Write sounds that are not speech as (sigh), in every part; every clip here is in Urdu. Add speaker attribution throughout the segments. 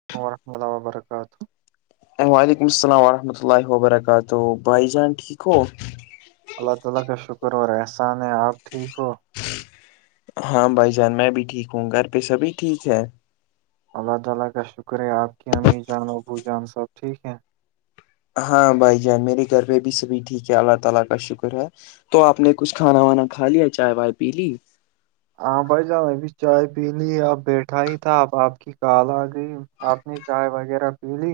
Speaker 1: (unintelligible)
Speaker 2: وعلیکم السلام ورحمۃ اللہ و برقات ہو بھائی جان ٹھیک ہو
Speaker 1: اللہ تعالی کا شکر اور احسان ہیں آپ ٹھیک ہو
Speaker 2: ہاں بھائی جان میں بھی ٹھیک ہوں گھر پہ سبھی ٹھیک ہے
Speaker 1: اللہ تعالی کا شکر ہے آپ کی امی جان ابو جان سب ٹھیک ہیں
Speaker 2: ہاں بھائی جان میرے گھر پہ بھی سبھی ٹھیک ہے اللہ تعالی کا شکر ہے تو آپ نے کچھ کھانا وانا کھا لیا چائے وائے پی لی
Speaker 1: ہاں بھائی جان ابھی چائے پی لی اب بیٹھا ہی تھا اب آپ کی کال آ گئی آپ نے چائے وغیرہ پی لی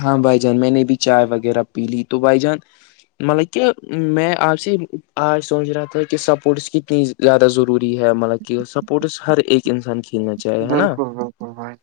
Speaker 2: ہاں بھائی جان میں نے بھی چائے وغیرہ پی لی تو بھائی جان مطلب کہ میں آپ سے آج سوچ رہا تھا کہ سپورٹس کتنی زیادہ ضروری ہے مطلب کہ سپورٹس ہر ایک انسان کی کلنا چاہے ہے نا
Speaker 1: بالکل بالکل بھائی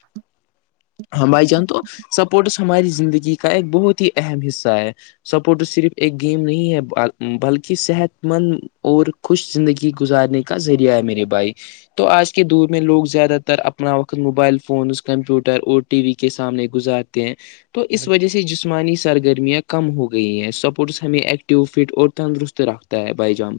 Speaker 2: ہاں بھائی جان تو سپورٹس ہماری زندگی کا ایک بہت ہی اہم حصہ ہے سپورٹ صرف ایک گیم نہیں ہے بلکہ صحت مند اور خوش زندگی گزارنے کا ذریعہ ہے میرے بھائی تو آج کے دور میں لوگ زیادہ تر اپنا وقت موبائل فونز کمپیوٹر اور ٹی وی کے سامنے گزارتے ہیں تو
Speaker 1: جان،
Speaker 2: اس
Speaker 1: بالکل
Speaker 2: وجہ سے جسمانی سرگرمیاں کم ہو گئی ہیں سپورٹس ہمیں ایکٹو فٹ اور تندرست رکھتا ہے بائی جام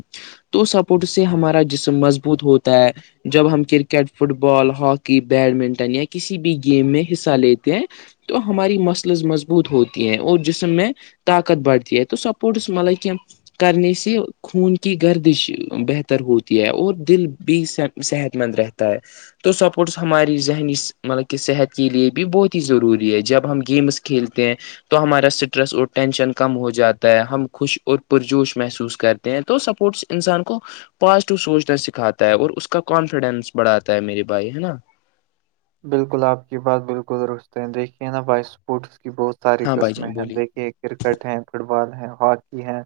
Speaker 2: تو سپورٹ سے ہمارا جسم مضبوط ہوتا ہے جب ہم cricket football hockey badminton یا کسی بھی گیم میں حصہ لیتے ہیں تو ہماری مسلز مضبوط ہوتی ہیں اور جسم میں طاقت بڑھتی ہے تو سپورٹس مطلب کہ کرنی سے خون کی گردش بہتر ہوتی ہے اور دل بھی صحت مند رہتا ہے تو سپورٹس ہماری ذہنی مطلب کہ صحت کے لیے بھی بہت ہی ضروری ہے جب ہم گیمس کھیلتے ہیں تو ہمارا سٹریس اور ٹینشن کم ہو جاتا ہے ہم خوش اور پرجوش محسوس کرتے ہیں تو سپورٹس انسان کو پازٹیو سوچنا سکھاتا ہے اور اس کا کانفیڈینس بڑھاتا ہے میرے بھائی ہے نا
Speaker 1: بالکل آپ کی بات بالکل درستتے ہے دیکھیے نا بائک سپورٹس کی بہت ساری
Speaker 2: ہاں بھائی
Speaker 1: قسمیں
Speaker 2: جان
Speaker 1: ہیں
Speaker 2: بولیے
Speaker 1: دیکھیے کرکٹ ہے فٹ بال ہے ہاکی ہے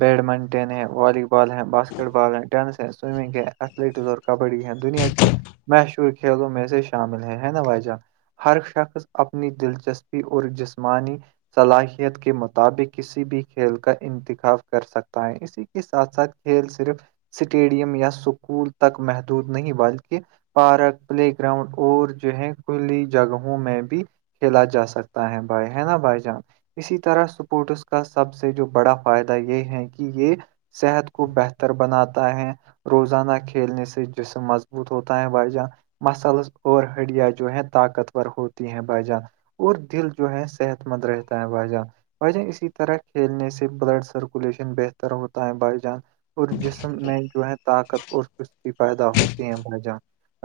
Speaker 1: بیڈمنٹن ہے والی بال ہے باسکٹ بال ہے ٹینس ہے سوئمنگ ہے ایتھلیٹ اور کبڈی ہے دنیا کی مشہور کھیلوں میں سے شامل ہے ہے نا بھائی جان ہر شخص اپنی دلچسپی اور جسمانی صلاحیت کے مطابق کسی بھی کھیل کا انتخاب کر سکتا ہے اسی ا کے ساتھ ساتھ کھیل صرف سٹیڈیم یا اسکول تک محدود نہیں بلکہ پارک پلے گراؤنڈ اور جو ہے کھلی جگہوں میں بھی کھیلا جا سکتا ہے بھائی ہے نا بھائی جان اسی طرح سپورٹس کا سب سے جو بڑا فائدہ یہ ہے کہ یہ صحت کو بہتر بناتا ہے روزانہ کھیلنے سے جسم مضبوط ہوتا ہے و جاں مثلز اور ہڑیا جو ہے طاقتور ہوتی ہیں بھائی جان اور دل جو ہے صحت مند رہتا ہے بھائی جان بھائی جان اسی طرح کھیلنے سے بلڈ سرکولیشن بہتر ہوتا ہے بھائی جان اور جسم میں جو ہے طاقت اور چستی پیدا ہوتی ہے مجہاں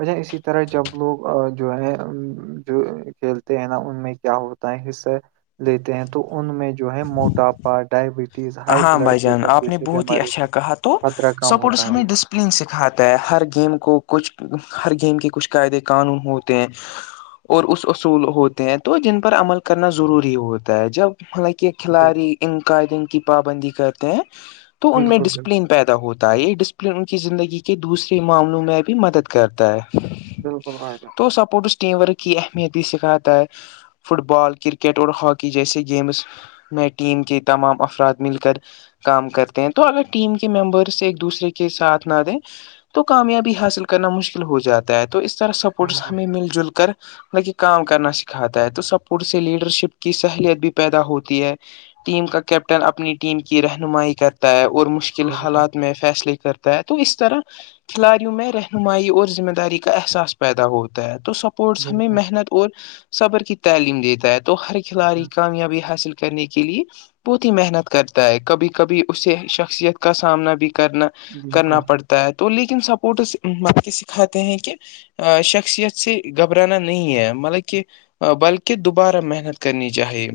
Speaker 1: ا اسی طرح جب لوگ جو ہے جو کھیلتے ہیں نا ان میں کیا ہوتا ہے حصہ لیتے ہیں تو ان میں جو ہے موٹاپا ڈائب
Speaker 2: ہاں بھائی جان آپ نے بہت ہی اچھا
Speaker 1: کا
Speaker 2: کہا تو
Speaker 1: خطرہ کم
Speaker 2: سپورٹس
Speaker 1: ہوتا ہے
Speaker 2: ہمیں ڈس
Speaker 1: بالکل
Speaker 2: سپلن سکھاتا ہے ہر گیم کو کچھ ہر گیم کے کچھ قاعدے قانون ہوتے ہیں اور اس اصول ہوتے ہیں تو جن پر عمل کرنا ضروری ہوتا ہے جب حالانکہ کھلاڑی
Speaker 1: بالکل
Speaker 2: ان قائدین کی پابندی کرتے ہیں تو ان میں
Speaker 1: بالکل
Speaker 2: ڈسپلین پیدا ہوتا ہے یہ ڈسپلن ان کی زندگی کے دوسرے معاملوں میں بھی مدد کرتا ہے
Speaker 1: بلکل بھائی جان
Speaker 2: سپورٹس ٹیم ورک کی اہمیت بھی سکھاتا ہے فٹ بال کرکٹ اور ہاکی جیسے گیمس میں ٹیم کے تمام افراد مل کر کام کرتے ہیں تو اگر ٹیم کے ممبرس ایک دوسرے کے ساتھ نہ دیں تو کامیابی حاصل کرنا مشکل ہو جاتا ہے تو اس طرح سپورٹس
Speaker 1: بالکل
Speaker 2: ہمیں مل جل کر کام کرنا سکھاتا ہے تو سپورٹ سے لیڈر شپ کی سہلیت بھی پیدا ہوتی ہے ٹیم کا کیپٹن اپنی ٹیم کی رہنمائی کرتا ہے اور مشکل
Speaker 1: بالکل
Speaker 2: حالات میں فیصلے کر تو اس طرح کھلاڑیوں میں رہنمائی اور ذمہ داری کا احساس پیدا ہوتا ہے تو سب اسپورٹس ہمیں
Speaker 1: بالکل
Speaker 2: محنت اور صبر کی تعلیم دیتا ہے تو ہر کھلاڑی کامیابی حاصل کرنے کے لیے بہت ہی محنت کرتا ہے کبھی کبھی اسے شخصیت کا سامنا بھی کرنا کرنا
Speaker 1: بالکل
Speaker 2: پڑتا ہے تو لیکن سپورٹ آپ کے سکھاتے ہیں کہ شخصیت سے گھبرانا نہیں ہے بلکہ بلکہ دوبارہ محنت کرنی چاہیے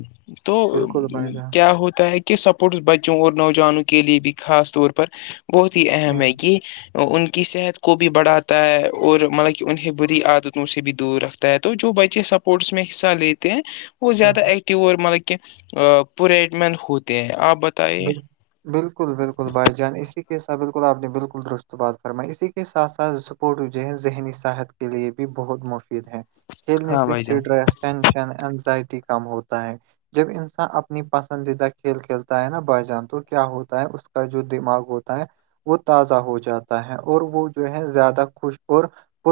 Speaker 2: تو
Speaker 1: بالکل بھائی جان
Speaker 2: کیا ہوتا ہے کہ یہ سپورٹس بچوں اور نوجوانوں کے لیے بھی خاص طور پر بہت ہی اہم ہے یہ ان کی صحت کو بھی بڑھاتا ہے اور مطلب کہ انہیں بری عادتوں سے بھی دور رکھتا ہے تو جو بچے سپورٹس میں حصہ لیتے ہیں وہ
Speaker 1: ایک-
Speaker 2: زیادہ ایکٹیو اور مطلب کہ پورٹ مین ہوتے ہیں آپ بتائیے
Speaker 1: بالکل بالکل بھائی جان اسی کے ساتھ بالکل آپ نے بالکل درست بات ک فرمائی ہے اسی کے ساتھ ساتھ سپورٹ جو ہے ذہنی صحت کے لیے بھی بہت مفید ہیں کھیلنے
Speaker 2: ہاں
Speaker 1: سے
Speaker 2: بھائی جان
Speaker 1: سڈ رسٹ ٹینشن انزائٹی کم ہوتا ہے جب انسان اپنی پسندیدہ کھیل کھیل تا ہے نا بھائی جان تو کیا ہوتا ہے اس کا جو دماغ ہوتا ہے وہ تازہ ہو جاتا ہے اور وہ جو ہے زیادہ خوش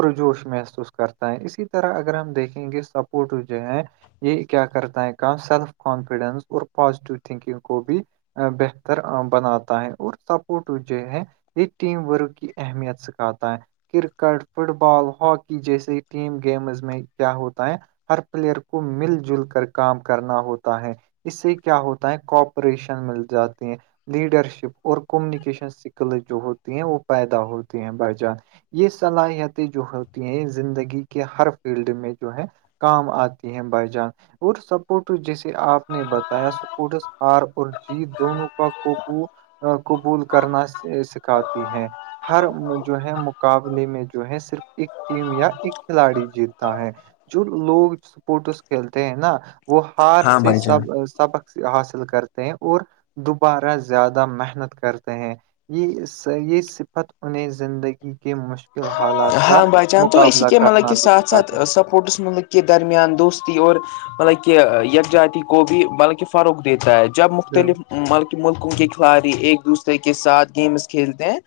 Speaker 1: اور جوش محسوس کرتا ہے اسی طرح اگر ہم دیکھیں گے سپورٹ جو ہے یہ کیا کرتا ہے کام سیلف کانفیڈینس اور پازیٹیو تھنکنگ کو بھی بہتر بناتا ہے اور سپورٹ جو ہے یہ ٹیم ورک کی اہمیت سکھاتا ہے کرکٹ فٹ بال ہاکی جیسے ٹیم گیمز میں کیا ہوتا ہے ہر پلیئر کو مل جل کر کام کرنا ہوتا ہے اس سے کیا ہوتا ہے کوپ پریشن مل جاتے ہیں لیڈرشپ اور کمیونکیشن اسکلز جو ہوتی ہیں وہ پیدا ہوتی ہیں بھائی جان یہ صلاحیتیں جو ہوتی ہیں زندگی کے ہر فیلڈ میں جو ہے کام آتی ہے بھائی جان اور سپورٹس جیسے آپ نے بتایا سپورٹس ہار اور جیت دونوں کا قبول قبول کرنا سکھاتی ہے ہر جو ہے مقابلے میں جو ہے صرف ایک ٹیم یا ایک کھلاڑی جیتا ہے جو لوگ سپورٹس کھیلتے ہیں نا وہ ہار
Speaker 2: ہاں
Speaker 1: سے
Speaker 2: بھائی جان
Speaker 1: سب سبق حاصل کرتے ہیں اور دوبارہ زیادہ محنت کرتے ہیں یہ صحیح صفت انہیں زندگی کے مشکل حالات کا
Speaker 2: ہاں بھائی جان تو اس
Speaker 1: مقابلہ
Speaker 2: کی مطلب
Speaker 1: کرنا
Speaker 2: کہ
Speaker 1: بھی
Speaker 2: ساتھ ساتھ
Speaker 1: سکھاتے ہیں
Speaker 2: سپوٹس مطلب کے درمیان دوستی اور مطلب کہ یکجاتی کو بھی مطلب کہ فروغ دیتا ہے جب مختلف
Speaker 1: بالکل
Speaker 2: ملکوں کے کھلاڑی ایک دوسرے کے ساتھ گیمس کھیلتے ہیں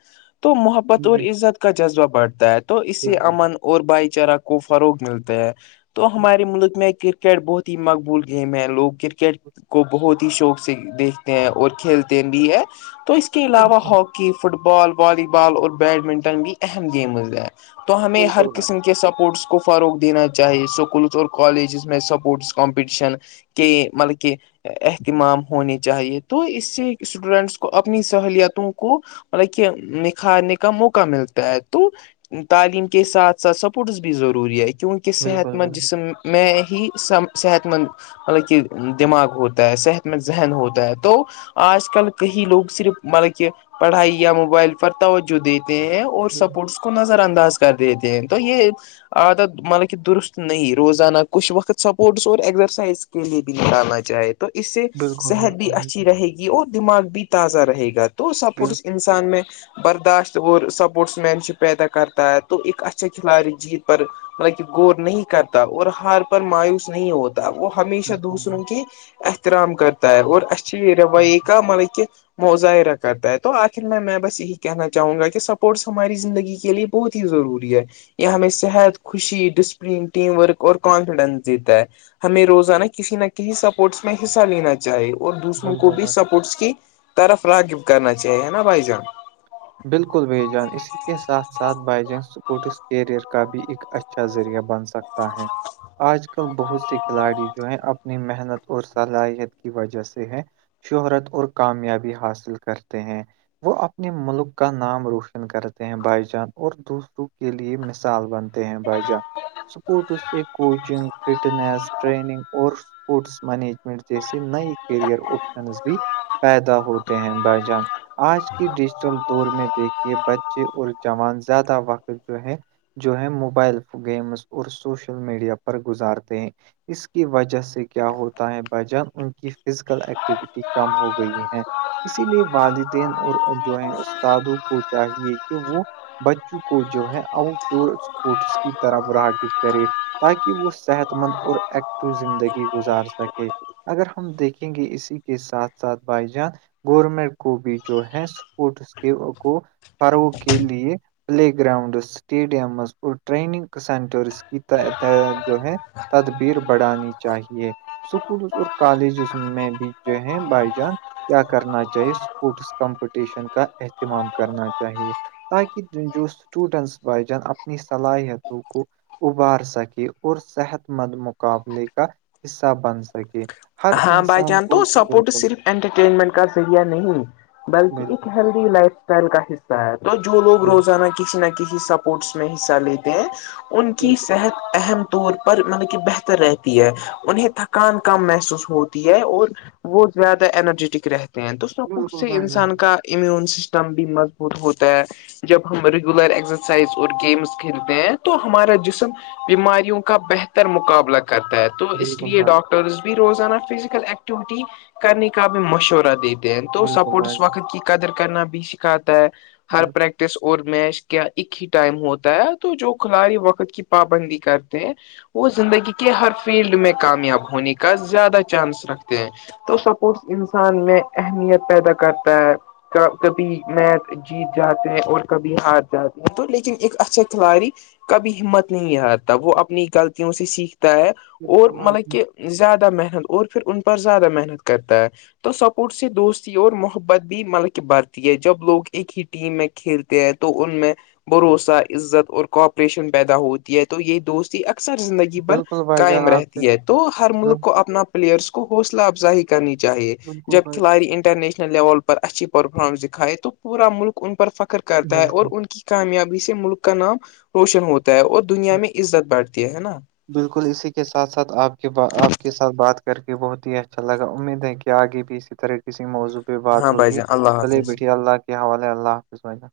Speaker 2: تو محبت بط اور
Speaker 1: بالکل
Speaker 2: عزت کا جذبہ بڑھتا ہے تو اسے امن
Speaker 1: بالکل
Speaker 2: اور بھائی چارہ کو فروغ ملتا ہے تو ہمارے ملک میں ایک کرکٹ بہت ہی مقبول گیم ہے لوگ کرکٹ کو بہت ہی شوق سے دیکھتے ہیں اور کھیلتے بھی ہے تو اس اس کے علاوہ
Speaker 1: بالکل
Speaker 2: hockey football volleyball اور بیڈمنٹن بھی اہم گیمز ہیں تو ہمیں ہر
Speaker 1: بالکل بھائی
Speaker 2: قسم کے کہ سپورٹس کو فروغ دینا چاہیے اسکولس اور کالجز میں سپورٹس کمپٹیشن کہ مطلب کی اہتمام ہونے چاہیے تو اس سے اسٹوڈینٹس کو اپنی سہلیتوں کو مطلب کہ نکھارنے کا موقع ملتا ہے تو تعلیم کے ساتھ ساتھ سپورٹس بھی ضروری ہے کیونکہ صحت
Speaker 1: بالکل
Speaker 2: مند
Speaker 1: بالکل
Speaker 2: جسم میں ہی سب صحت مند مطلب کہ دماغ ہوتا ہے صحت میں ذہن ہوتا ہے تو آج کل کہیں لوگ صرف مطلب کہ پڑھائی یا موبائل پر توجہ دیتے ہیں اور سپورٹس کو نظر انداز کر دیتے ہیں تو یہ عادت مطلب کہ درست نہیں روزانہ کچھ وقت سپورٹس اور ایزرسائز کے لیے بھی نکالنا چاہے تھ تو اس سے
Speaker 1: بالکل
Speaker 2: صحت بھی
Speaker 1: بالکل
Speaker 2: اچھی رہے گی اور دماغ بھی تازہ رہے گا تو
Speaker 1: بالکل
Speaker 2: سپورٹس ان ان میں برداشت وہ سپورٹس مین شپ پیدا کرتا ہے تو ایک اچھا کھلاڑی جیت پر مطلب کہ غور نہیں کرتا اور ہار پر مایوس نہیں ہوتا وہ ہمیشہ
Speaker 1: بالکل
Speaker 2: دوسروں
Speaker 1: بھائی
Speaker 2: کے احترام کرتا ہے اور اسے یہ رویے کا ملب کہ مظاہرہ کرتا ہے تو آخر میں میں بس یہی کہنا چاہوں گا کہ سپورٹس ہماری زندگی کے لیے بہت ہی ضروری ہے یہ ہمیں صحت خوشی ڈسپلین ٹیم ورک اور کانفیڈینس جیتا ہے ہمیں روزانہ کسی نہ کسی سپورٹس میں حصہ لینا چ چاہی اور دوسروں
Speaker 1: بالکل
Speaker 2: کو بھی
Speaker 1: بھائی
Speaker 2: سپورٹس کی طرف را کرنا چاہیے ہے نا بھائی جان
Speaker 1: بالکل و جان اسی کے ساتھ ساتھ با جان سپوٹس کیریئر کا بھی ایک اچھا ذریعہ بن سکتا ہے آج کل بہت سے کھلاڑی جو ہیں اپنی محنت اور صلاحیت کی وجہ سے ہے شہرت اور کامیابی حاصل کرتے ہیں وہ اپنے ملک کا نام روشن کرتے ہیں بھائی جان اور دوسروں کے لیے مثال بن بائی جان سپورٹس سے کوچنگ فٹنیس ٹریننگ اور اسپورٹس مینجمنٹ جیسے نئی کیریئر آپشن بھی پیدا ہوتے ہیں بائجان آج کی ڈیجیٹل دور میں دیکھیے بچے اور جوان زیادہ وقت جو ہے جو ہے موبائل گیمس اور سوشل میڈیا پر گزارتے ہیں اس کی وجہ سے کیا ہوتا ہے بائی جان ان کی فزیکل ایکٹیویٹی کم ہو گئی ہے اسی لیے والدین اور جو ہے استادوں کو چاہیے کہ وہ بچوں کو جو ہے آؤٹ ڈور اسپورٹس کی طرف را کے کرے تاکہ وہ صحت مند اور ایکٹو زندگی گزار سکے اگر ہم دیکھیں گے اسی کے ساتھ ساتھ بھائی جان گورنمنٹ کو بھی جو ہے سپورٹس کے کو فروغ کے لیے پلے گراؤنڈ اسٹیڈیمز اور ٹریننگ سینٹرس کی جو ہے تدبیر بڑھانی چاہیے اسکول اور کالجز میں بھی جو ہے بائی جان کیا کرنا چاہیے اسپورٹس کمپٹیشن کا اہتمام کرنا چاہیے تاکہ جو اسٹوڈینٹس بائی جان اپنی صلاحیتوں کو ابار سکے اور صحت مند مقابلے کا حصہ بن سکے ہر
Speaker 2: ہاں بھائی
Speaker 1: انسان
Speaker 2: جان
Speaker 1: کو
Speaker 2: تو
Speaker 1: بالکل
Speaker 2: سپورٹ
Speaker 1: بالکل
Speaker 2: صرف انٹرٹینمنٹ کا ذریعہ نہیں بلکہ ایک
Speaker 1: بالکل
Speaker 2: ہی لائف اسٹائل کا حصہ ہے تو جو لوگ روزانہ کے کسی نہ کسی سپورٹس میں حصہ لیتے ہیں ان کی
Speaker 1: بالکل بھائی
Speaker 2: صحت اہم طور پر مطلب کہ بہتر رہتی ہے انہیں تھکان کم محسوس ہوتی ہے اور وہ زیادہ انرجیٹک رہتے ہیں تو سب
Speaker 1: بالکل
Speaker 2: سے
Speaker 1: بھائی
Speaker 2: انسان
Speaker 1: جان
Speaker 2: کا امیون سسٹم بھی مضبوط ہوتا ہے جب ہم ریگولر ایکسرسائز اور گیمس کھیلتے ہیں تو ہمارا جسم بیماریوں کا بہتر مقابلہ کرتا ہے تو اس
Speaker 1: بالکل
Speaker 2: لیے
Speaker 1: بھائی
Speaker 2: ڈاکٹرز بھی روزانہ فزیکل ایکٹیوٹی کرنے کا بھی مشورہ دیتے تو
Speaker 1: بالکل بھائی
Speaker 2: سپورٹس
Speaker 1: جان
Speaker 2: وقت کی قدر کرنا بھی سکھاتا ہے ہر
Speaker 1: بالکل
Speaker 2: پریکٹس اور میش کیا ایک ہی ٹائم ہوتا ہے تو جو کھلااری وقت کی پابندی کرتے ہیں وہ زندگی کے ہر فیلڈ میں کامیاب ہونے کا زیادہ چانس رکھتے ہیں تو سپورس انسان میں اہمیت پیدا کرتا ہے کبھی میچ جیت جاتے ہیں اور کبھی ہار جاتے ہیں تو لیکن ایک اچھا کھلاڑی کبھی ہمت نہیں آتا وہ اپنی غلطوں سے سیکھتا ہے اور
Speaker 1: بالکل آپ
Speaker 2: مطلب کہ
Speaker 1: نے-
Speaker 2: زیادہ محنت اور پھر ان پر زیادہ محنت کرتا ہے تو سپورٹ سے دوستی اور محبت بھی مطلب کہ برتی ہے جب لوگ ایک ہیٹ ٹیم میں کھیلتے ہیں تو ان میں بھروسہ عزت اور کوپریشن پیدا ہوتی ہے تو یہ دوستی اکثر زندگی بھر
Speaker 1: بالکل بھائی جان
Speaker 2: قائم
Speaker 1: آپ سے
Speaker 2: رہتی ہے تو ہر ملک
Speaker 1: بال-
Speaker 2: کو اپنا ئرس کو حوصلہ افزائی کرنی چاہیے
Speaker 1: بالکل
Speaker 2: جب
Speaker 1: بھائی جان
Speaker 2: کھلاڑی انٹرنیشنل لیول پر اچھی پرفارمنس دکھائے تو پورا ملک ان پر فخر کرتا ہے اور
Speaker 1: بالکل
Speaker 2: ان کی کامیابی سے ملک کا نام روشن ہوتا ہے اور دنیا میں عزت بھتی ہے نا
Speaker 1: بالکل اسی کے ساتھ ساتھ آپ کے آپ کے ساتھ بات کر کے بہت ہی اچھا لگا امید ہے کہ آگے بھی اس طرح کسی موضوع پہ بات
Speaker 2: ہاں بھائی
Speaker 1: ہوگی
Speaker 2: جان اللہ
Speaker 1: چلیے
Speaker 2: حافظ
Speaker 1: بیٹھیے اللہ کے حوالے اللہ حافظا